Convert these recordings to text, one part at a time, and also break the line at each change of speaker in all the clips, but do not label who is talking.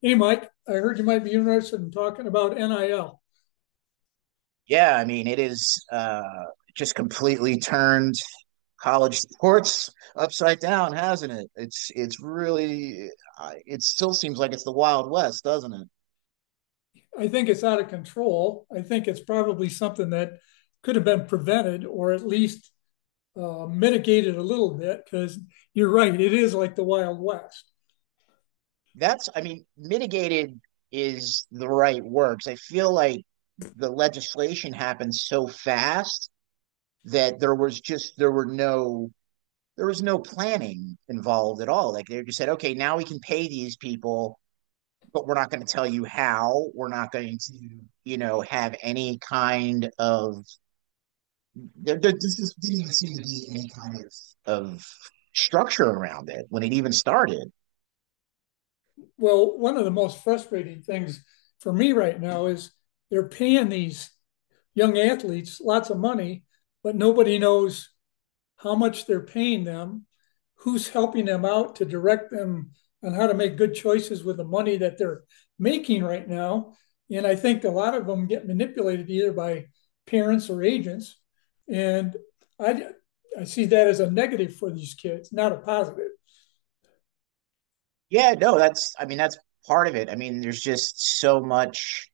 Hey, Mike, I heard you might be interested in talking about NIL. I L.
Yeah, I mean, it is just completely turned college sports upside down, hasn't it? It's really it still seems like it's the Wild West, doesn't it?
I think it's out of control. I think it's probably something that could have been prevented or at least mitigated a little bit because you're right, it is like the Wild West.
That's, I mean, mitigated is the right words. I feel like the legislation happened so fast that there were no there was no planning involved at all. Like they just said, okay, now we can pay these people, but we're not going to tell you how. We're not going to, have any kind of. This didn't even seem to be any kind of of structure around it when it even started.
Well, one of the most frustrating things for me right now is they're paying these young athletes lots of money, but nobody knows how much they're paying them, who's helping them out to direct them on how to make good choices with the money that they're making right now. And I think a lot of them get manipulated either by parents or agents. And I, I see that as a negative for these kids, not a positive.
Yeah, no, that's. I mean, that's part of it. I mean, there's just so much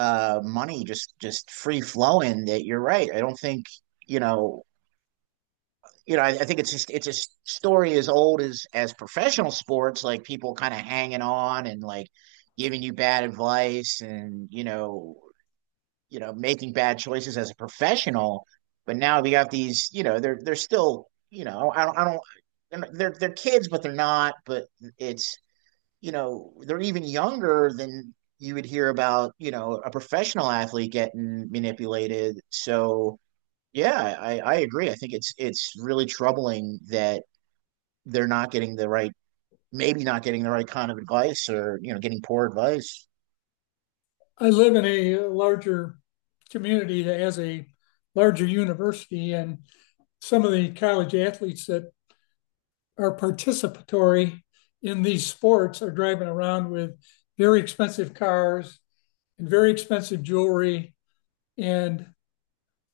money just free flowing that you're right. I don't think you know I think it's just it's a story as old as professional sports, like people kind of hanging on and like giving you bad advice, and making bad choices as a professional. But now we got these, you know, they're still, you know, I don't, they're not- they're kids, but they're not. But it's, you know, they're even younger than you would hear about, you know, a professional athlete getting manipulated. So yeah, I agree. I think it's really troubling that they're not getting the right, maybe not getting the right kind of advice, or, you know, getting poor advice.
I live in a larger community that has a larger university, and some of the college athletes that are participatory in these sports are driving around with very expensive cars and very expensive jewelry, and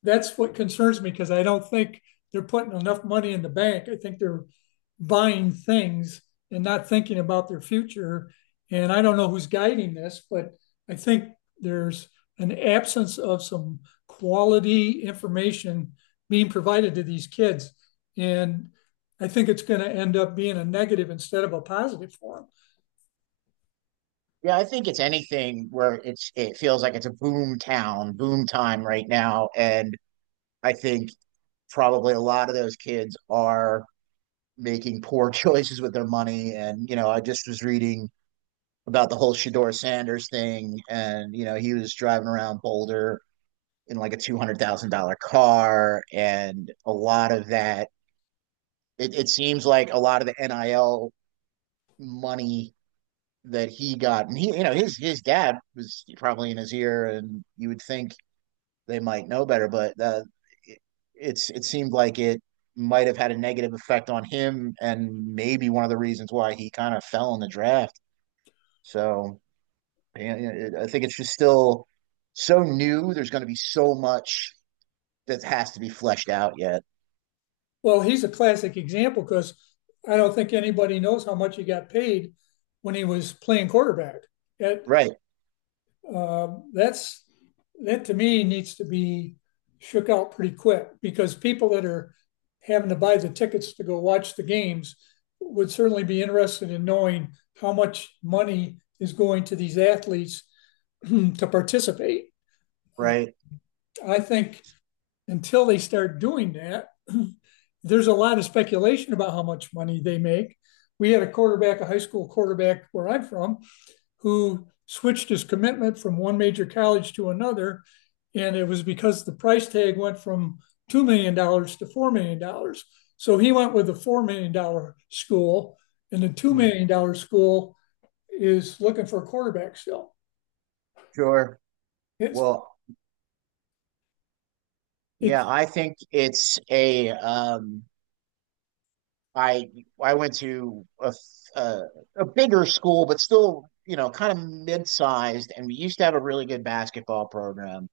that's what concerns me because I don't think they're putting enough money in the bank. I think they're buying things and not thinking about their future. And I don't know who's guiding this, but I think there's an absence of some quality information being provided to these kids. And I think it's going to end up being a negative instead of a positive for them.
Yeah, I think it's anything where it feels like it's a boom town, boom time right now. And I think probably a lot of those kids are making poor choices with their money. And, you know, I just was reading about the whole Shador Sanders thing, and, you know, he was driving around Boulder in like a $200,000 car, and a lot of that. It seems like a lot of the NIL money that he got, and he, you know, his dad was probably in his ear, and you would think they might know better, but it, it's it seemed like it might have had a negative effect on him, and maybe one of the reasons why he kind of fell in the draft. So yeah, yeah, I think it's just still so new. There's going to be so much that has to be fleshed out yet.
Well, he's a classic example because I don't think anybody knows how much he got paid when he was playing quarterback. That
Right.
that's that, to me, needs to be shook out pretty quick because people that are having to buy the tickets to go watch the games would certainly be interested in knowing how much money is going to these athletes to participate.
Right?
I think until they start doing that, there's a lot of speculation about how much money they make. We had a quarterback, a high school quarterback where I'm from, who switched his commitment from one major college to another. And it was because the price tag went from $2 million dollars to $4 million. Dollars. So he went with the $4 million dollars school, and the $2
Mm.
million dollars school is looking for a quarterback still.
Sure.
It's,
Well,
it
yeah, I think it's a I I went to a, a bigger school, but still, you know, kind of mid-sized, and we used to have a really good basketball program.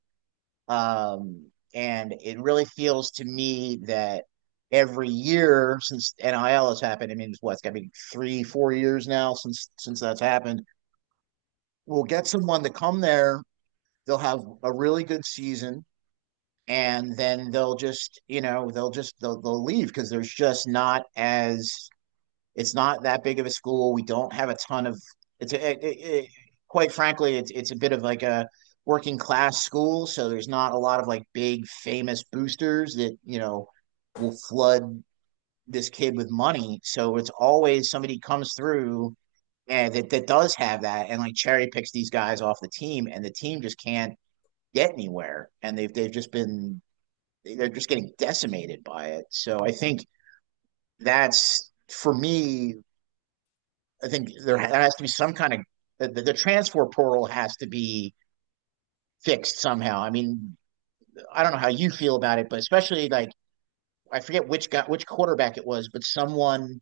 And it really feels to me that every year since NIL has happened, I mean, it's what, it's got to be 3, 4 years now since that's happened. We'll get someone to come there. They'll have a really good season, and then they'll just you know they'll leave because there's just not as it's not that big of a school, we don't have a ton of it's a, it, it, quite frankly it's a bit of like a working class school, so there's not a lot of like big famous boosters that you know will flood this kid with money. So it's always somebody comes through and that does have that and like cherry picks these guys off the team, and the team just can't get anywhere, and they've just been they're just getting decimated by it. So I think that's for me. I think there has to be some kind of the transfer portal has to be fixed somehow. I mean, I don't know how you feel about it, but especially like I forget which guy, which quarterback it was, but someone,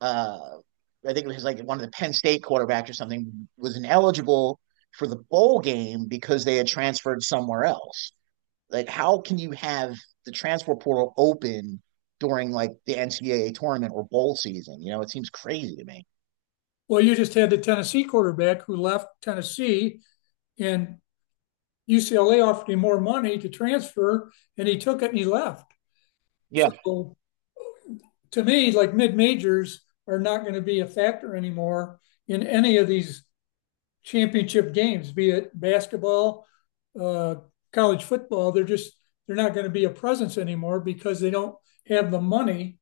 uh, I think it was like one of the Penn State quarterbacks or something, was ineligible for the bowl game because they had transferred somewhere else. Like how can you have the transfer portal open during like the NCAA tournament or bowl season? You know, it seems crazy to me.
Well, you just had the Tennessee quarterback who left Tennessee, and UCLA offered him more money to transfer, and he took it and he left.
Yeah.
So, to me, like mid majors are not going to be a factor anymore in any of these championship games, be it basketball, uh, college football. They're just, they're not going to be a presence anymore because they don't have the money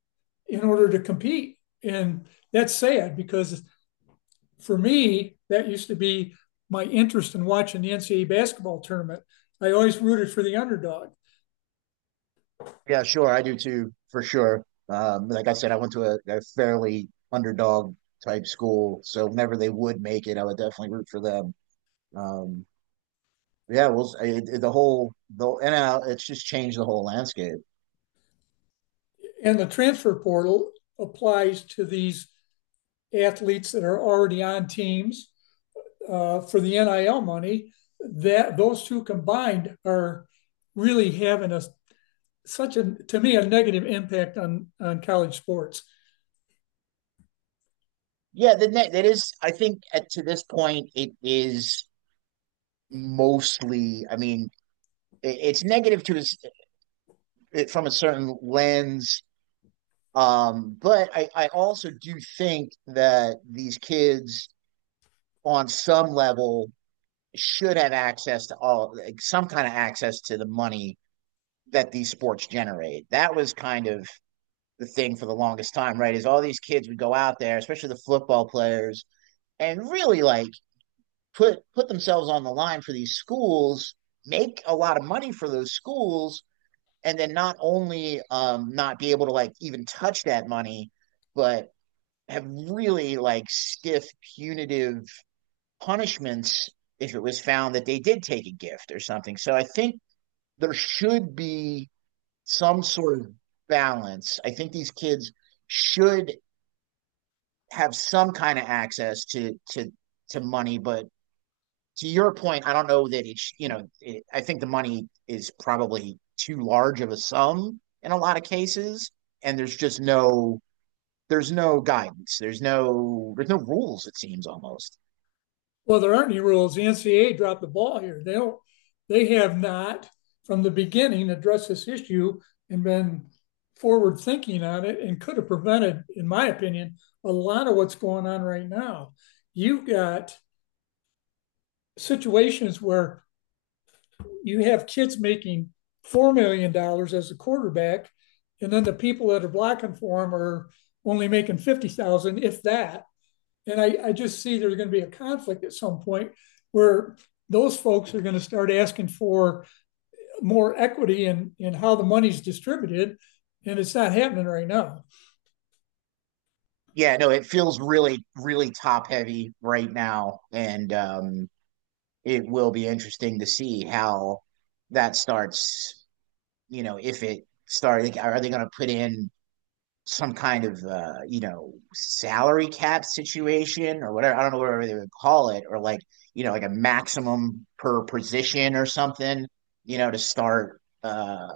in order to compete. And that's sad because, for me, that used to be my interest in watching the NCAA basketball tournament. I always rooted for the underdog.
Yeah, sure, I do too, for sure. Like I said, I went to a fairly underdog type school, so whenever they would make it, I would definitely root for them. Um, yeah, well, the whole the and it's just changed the whole landscape.
And the transfer portal applies to these athletes that are already on teams for the NIL money. That those two combined are really having a such a, to me, a negative impact on college sports.
Yeah, the net that is. I think at to this point, it is mostly. I mean, it's negative to it from a certain lens. But I also do think that these kids on some level should have access to all like some kind of access to the money that these sports generate. That was kind of the thing for the longest time, right? Is all these kids would go out there, especially the football players, and really like put themselves on the line for these schools, make a lot of money for those schools, and then not only not be able to like even touch that money, but have really like stiff punitive punishments if it was found that they did take a gift or something. So I think there should be some sort of balance. I think these kids should have some kind of access to money, but to your point, I don't know that it's, you know, I think the money is probably too large of a sum in a lot of cases. And there's no guidance. There's no rules, it seems almost.
Well, there aren't any rules. The NCAA dropped the ball here. They don't. They have not, from the beginning, addressed this issue and been forward thinking on it, and could have prevented, in my opinion, a lot of what's going on right now. You've got situations where you have kids making $4 million as a quarterback, and then the people that are blocking for them are only making 50,000, if that. And I just see there's going to be a conflict at some point where those folks are going to start asking for more equity in how the money's distributed. And it's not happening right now.
Yeah, no, it feels really, really top heavy right now. And it will be interesting to see how that starts, you know, if it started, are they going to put in some kind of you know, salary cap situation or whatever. I don't know whatever they would call it, or like you know like a maximum per position or something. You know to start.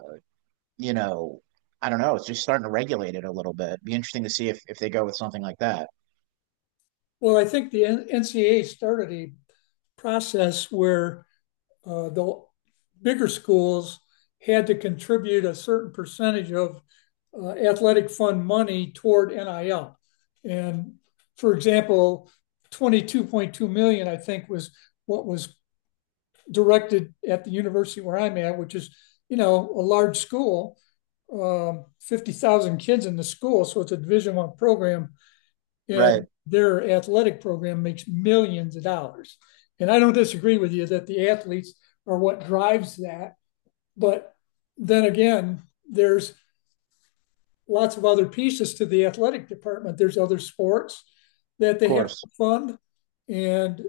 You know, I don't know. It's just starting to regulate it a little bit. It'd be interesting to see if they go with something like that.
Well, I think the NCAA started a process where the bigger schools had to contribute a certain percentage of athletic fund money toward NIL. And, for example, 22.2 million, I think, was what was directed at the university where I'm at, which is, you know, a large school, 50,000 kids in the school. So it's a division one program
Right,
and
of
their athletic program makes millions of dollars. And I don't disagree with you that the athletes are what drives that. But then again, there's lots of other pieces to the athletic department. There's other sports that they have to
course.
fund, and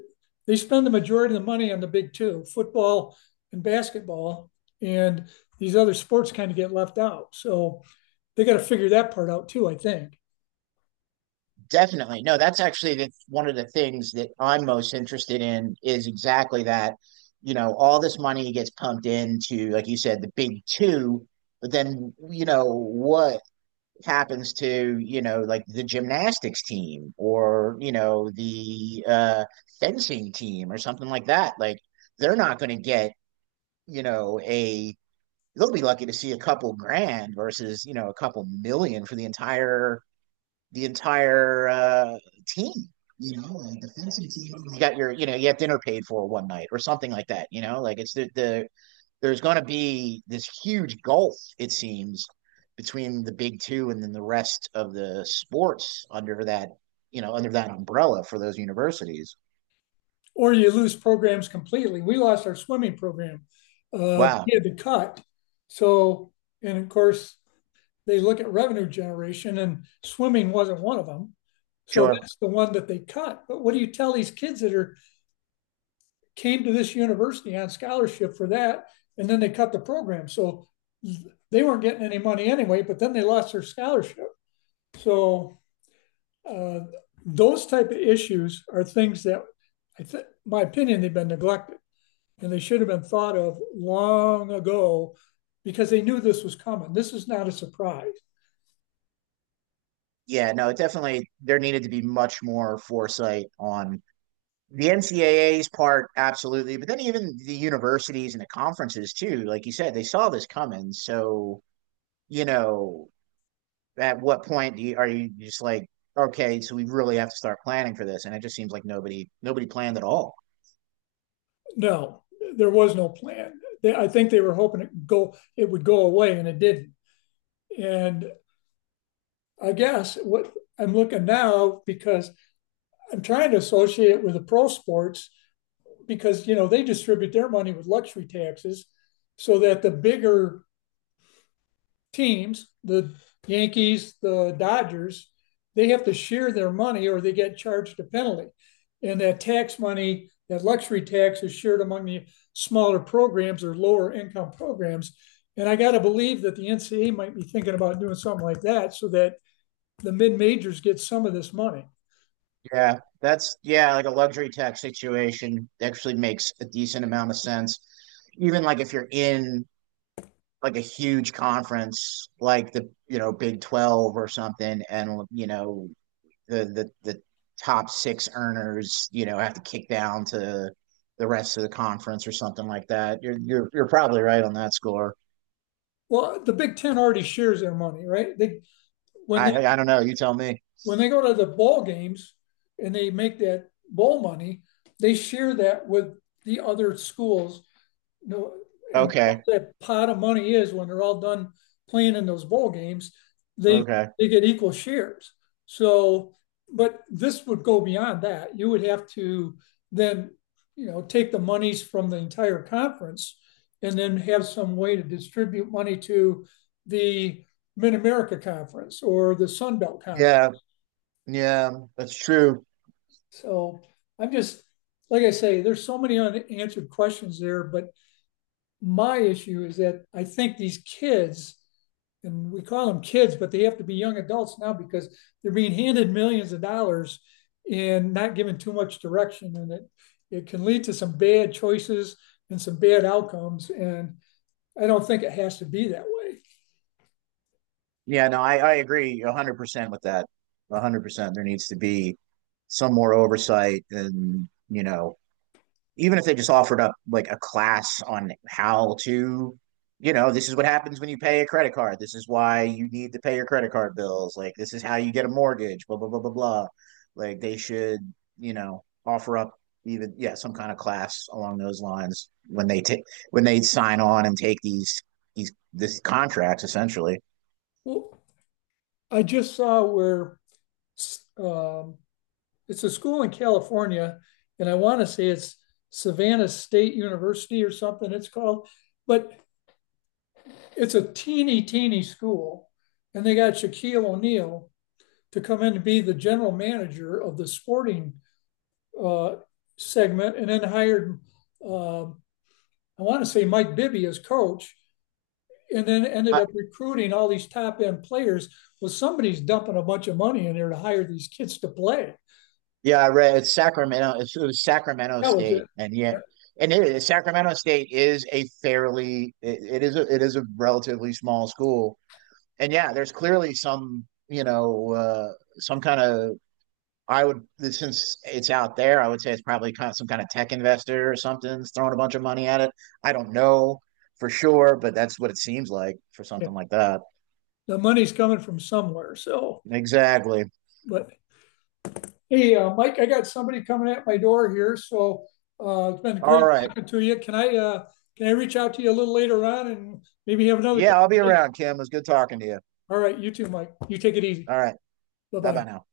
they spend the majority of the money on the big two, football and basketball. And these other sports kind of get left out. So they got to figure that part out too, I think.
Definitely. No, that's actually one of the things that I'm most interested in is exactly that. You know, all this money gets pumped into, like you said, the big two, but then, you know, what happens to, you know, like the gymnastics team or, you know, the fencing team or something like that? Like, they're not going to get, you know, they'll be lucky to see a couple grand versus, you know, a couple million for the entire team. You know, a defensive team. You got your, you know, you have dinner paid for one night or something like that. You know, like it's the there's going to be this huge gulf, it seems, between the big two and then the rest of the sports under that, you know, under that umbrella for those universities.
Or you lose programs completely. We lost our swimming program.
Wow,
We had to cut. So, and of course, they look at revenue generation, and swimming wasn't one of them. So
sure,
that's the one that they cut. But what do you tell these kids that are came to this university on scholarship for that and then they cut the program? So they weren't getting any money anyway, but then they lost their scholarship. So uh, those type of issues are things that I think, my opinion, they've been neglected and they should have been thought of long ago because they knew this was coming. This is not a surprise.
yeah, no, definitely there needed to be much more foresight on the NCAA's part, absolutely, but then even the universities and the conferences too. Like you said, they saw this coming. So you know, at what point do you, are you just like, okay, so we really have to start planning for this? And it just seems like nobody planned at all.
No, there was no plan. They, I think they were hoping it go it would go away, and it didn't. And I guess what I'm looking now because I'm trying to associate with the pro sports because, you know, they distribute their money with luxury taxes, so that the bigger teams, the Yankees, the Dodgers, they have to share their money or they get charged a penalty. And that tax money, that luxury tax, is shared among the smaller programs or lower income programs. And I got to believe that the NCAA might be thinking about doing something like that so that the mid majors get some of this money.
Yeah, that's yeah, like a luxury tax situation actually makes a decent amount of sense. Even like if you're in like a huge conference like the you know Big 12 or something, and you know the top 6 earners, you know, have to kick down to the rest of the conference or something like that. You're you're probably right on that score.
Well, the Big Ten already shares their money, right? They when they
I don't know. You tell me.
when they go to the ball games and they make that bowl money, they share that with the other schools. Know and what
Okay.
that pot of money is when they're all done playing in those bowl games, they
Okay.
they get equal shares. So, but this would go beyond that. You would have to then, you know, take the monies from the entire conference and then have some way to distribute money to the Mid America Conference or the Sun Belt Conference.
Yeah. Yeah. That's true.
So I'm just like I say, there's so many unanswered questions there, but my issue is that I think these kids, and we call them kids, but they have to be young adults now because they're being handed millions of dollars and not given too much direction, and it can lead to some bad choices and some bad outcomes. And I don't think it has to be that way.
Yeah. No, I agree 100% with that. 100%. There needs to be some more oversight, and you know even if they just offered up like a class on how to, you know, this is what happens when you pay a credit card. This is why you need to pay your credit card bills. Like this is how you get a mortgage. Blah blah blah blah blah. Like they should, you know, offer up even yeah some kind of class along those lines when they take when they sign on and take these contracts essentially.
Well, I just saw where um, it's a school in California, and I want to say it's Savannah State University or something it's called, but it's a teeny, teeny school. And they got Shaquille O'Neal to come in and be the general manager of the sporting uh, segment, and then hired, I want to say Mike Bibby as coach, and then ended up recruiting all these top end players. Well, somebody's dumping a bunch of money in there to hire these kids to play.
Yeah, I read it's Sacramento. It was Sacramento
That was it.
State, and yeah, and it is, Sacramento State is a fairly it is it is a relatively small school, and yeah, there's clearly some you know some kind of I would since it's out there, I would say it's probably kind of some kind of tech investor or something's throwing a bunch of money at it. I don't know for sure, but that's what it seems like for something like that.
The money's coming from somewhere. So,
Exactly.
but hey, Mike, I got somebody coming at my door here. So it's been
All
great
right.
talking to you. Can I reach out to you a little later on and maybe have another
Yeah, I'll be
conversation?
around, Kim. It was good talking to you.
All right, you too, Mike. You take it easy.
All right. Bye bye
Bye-bye.
now.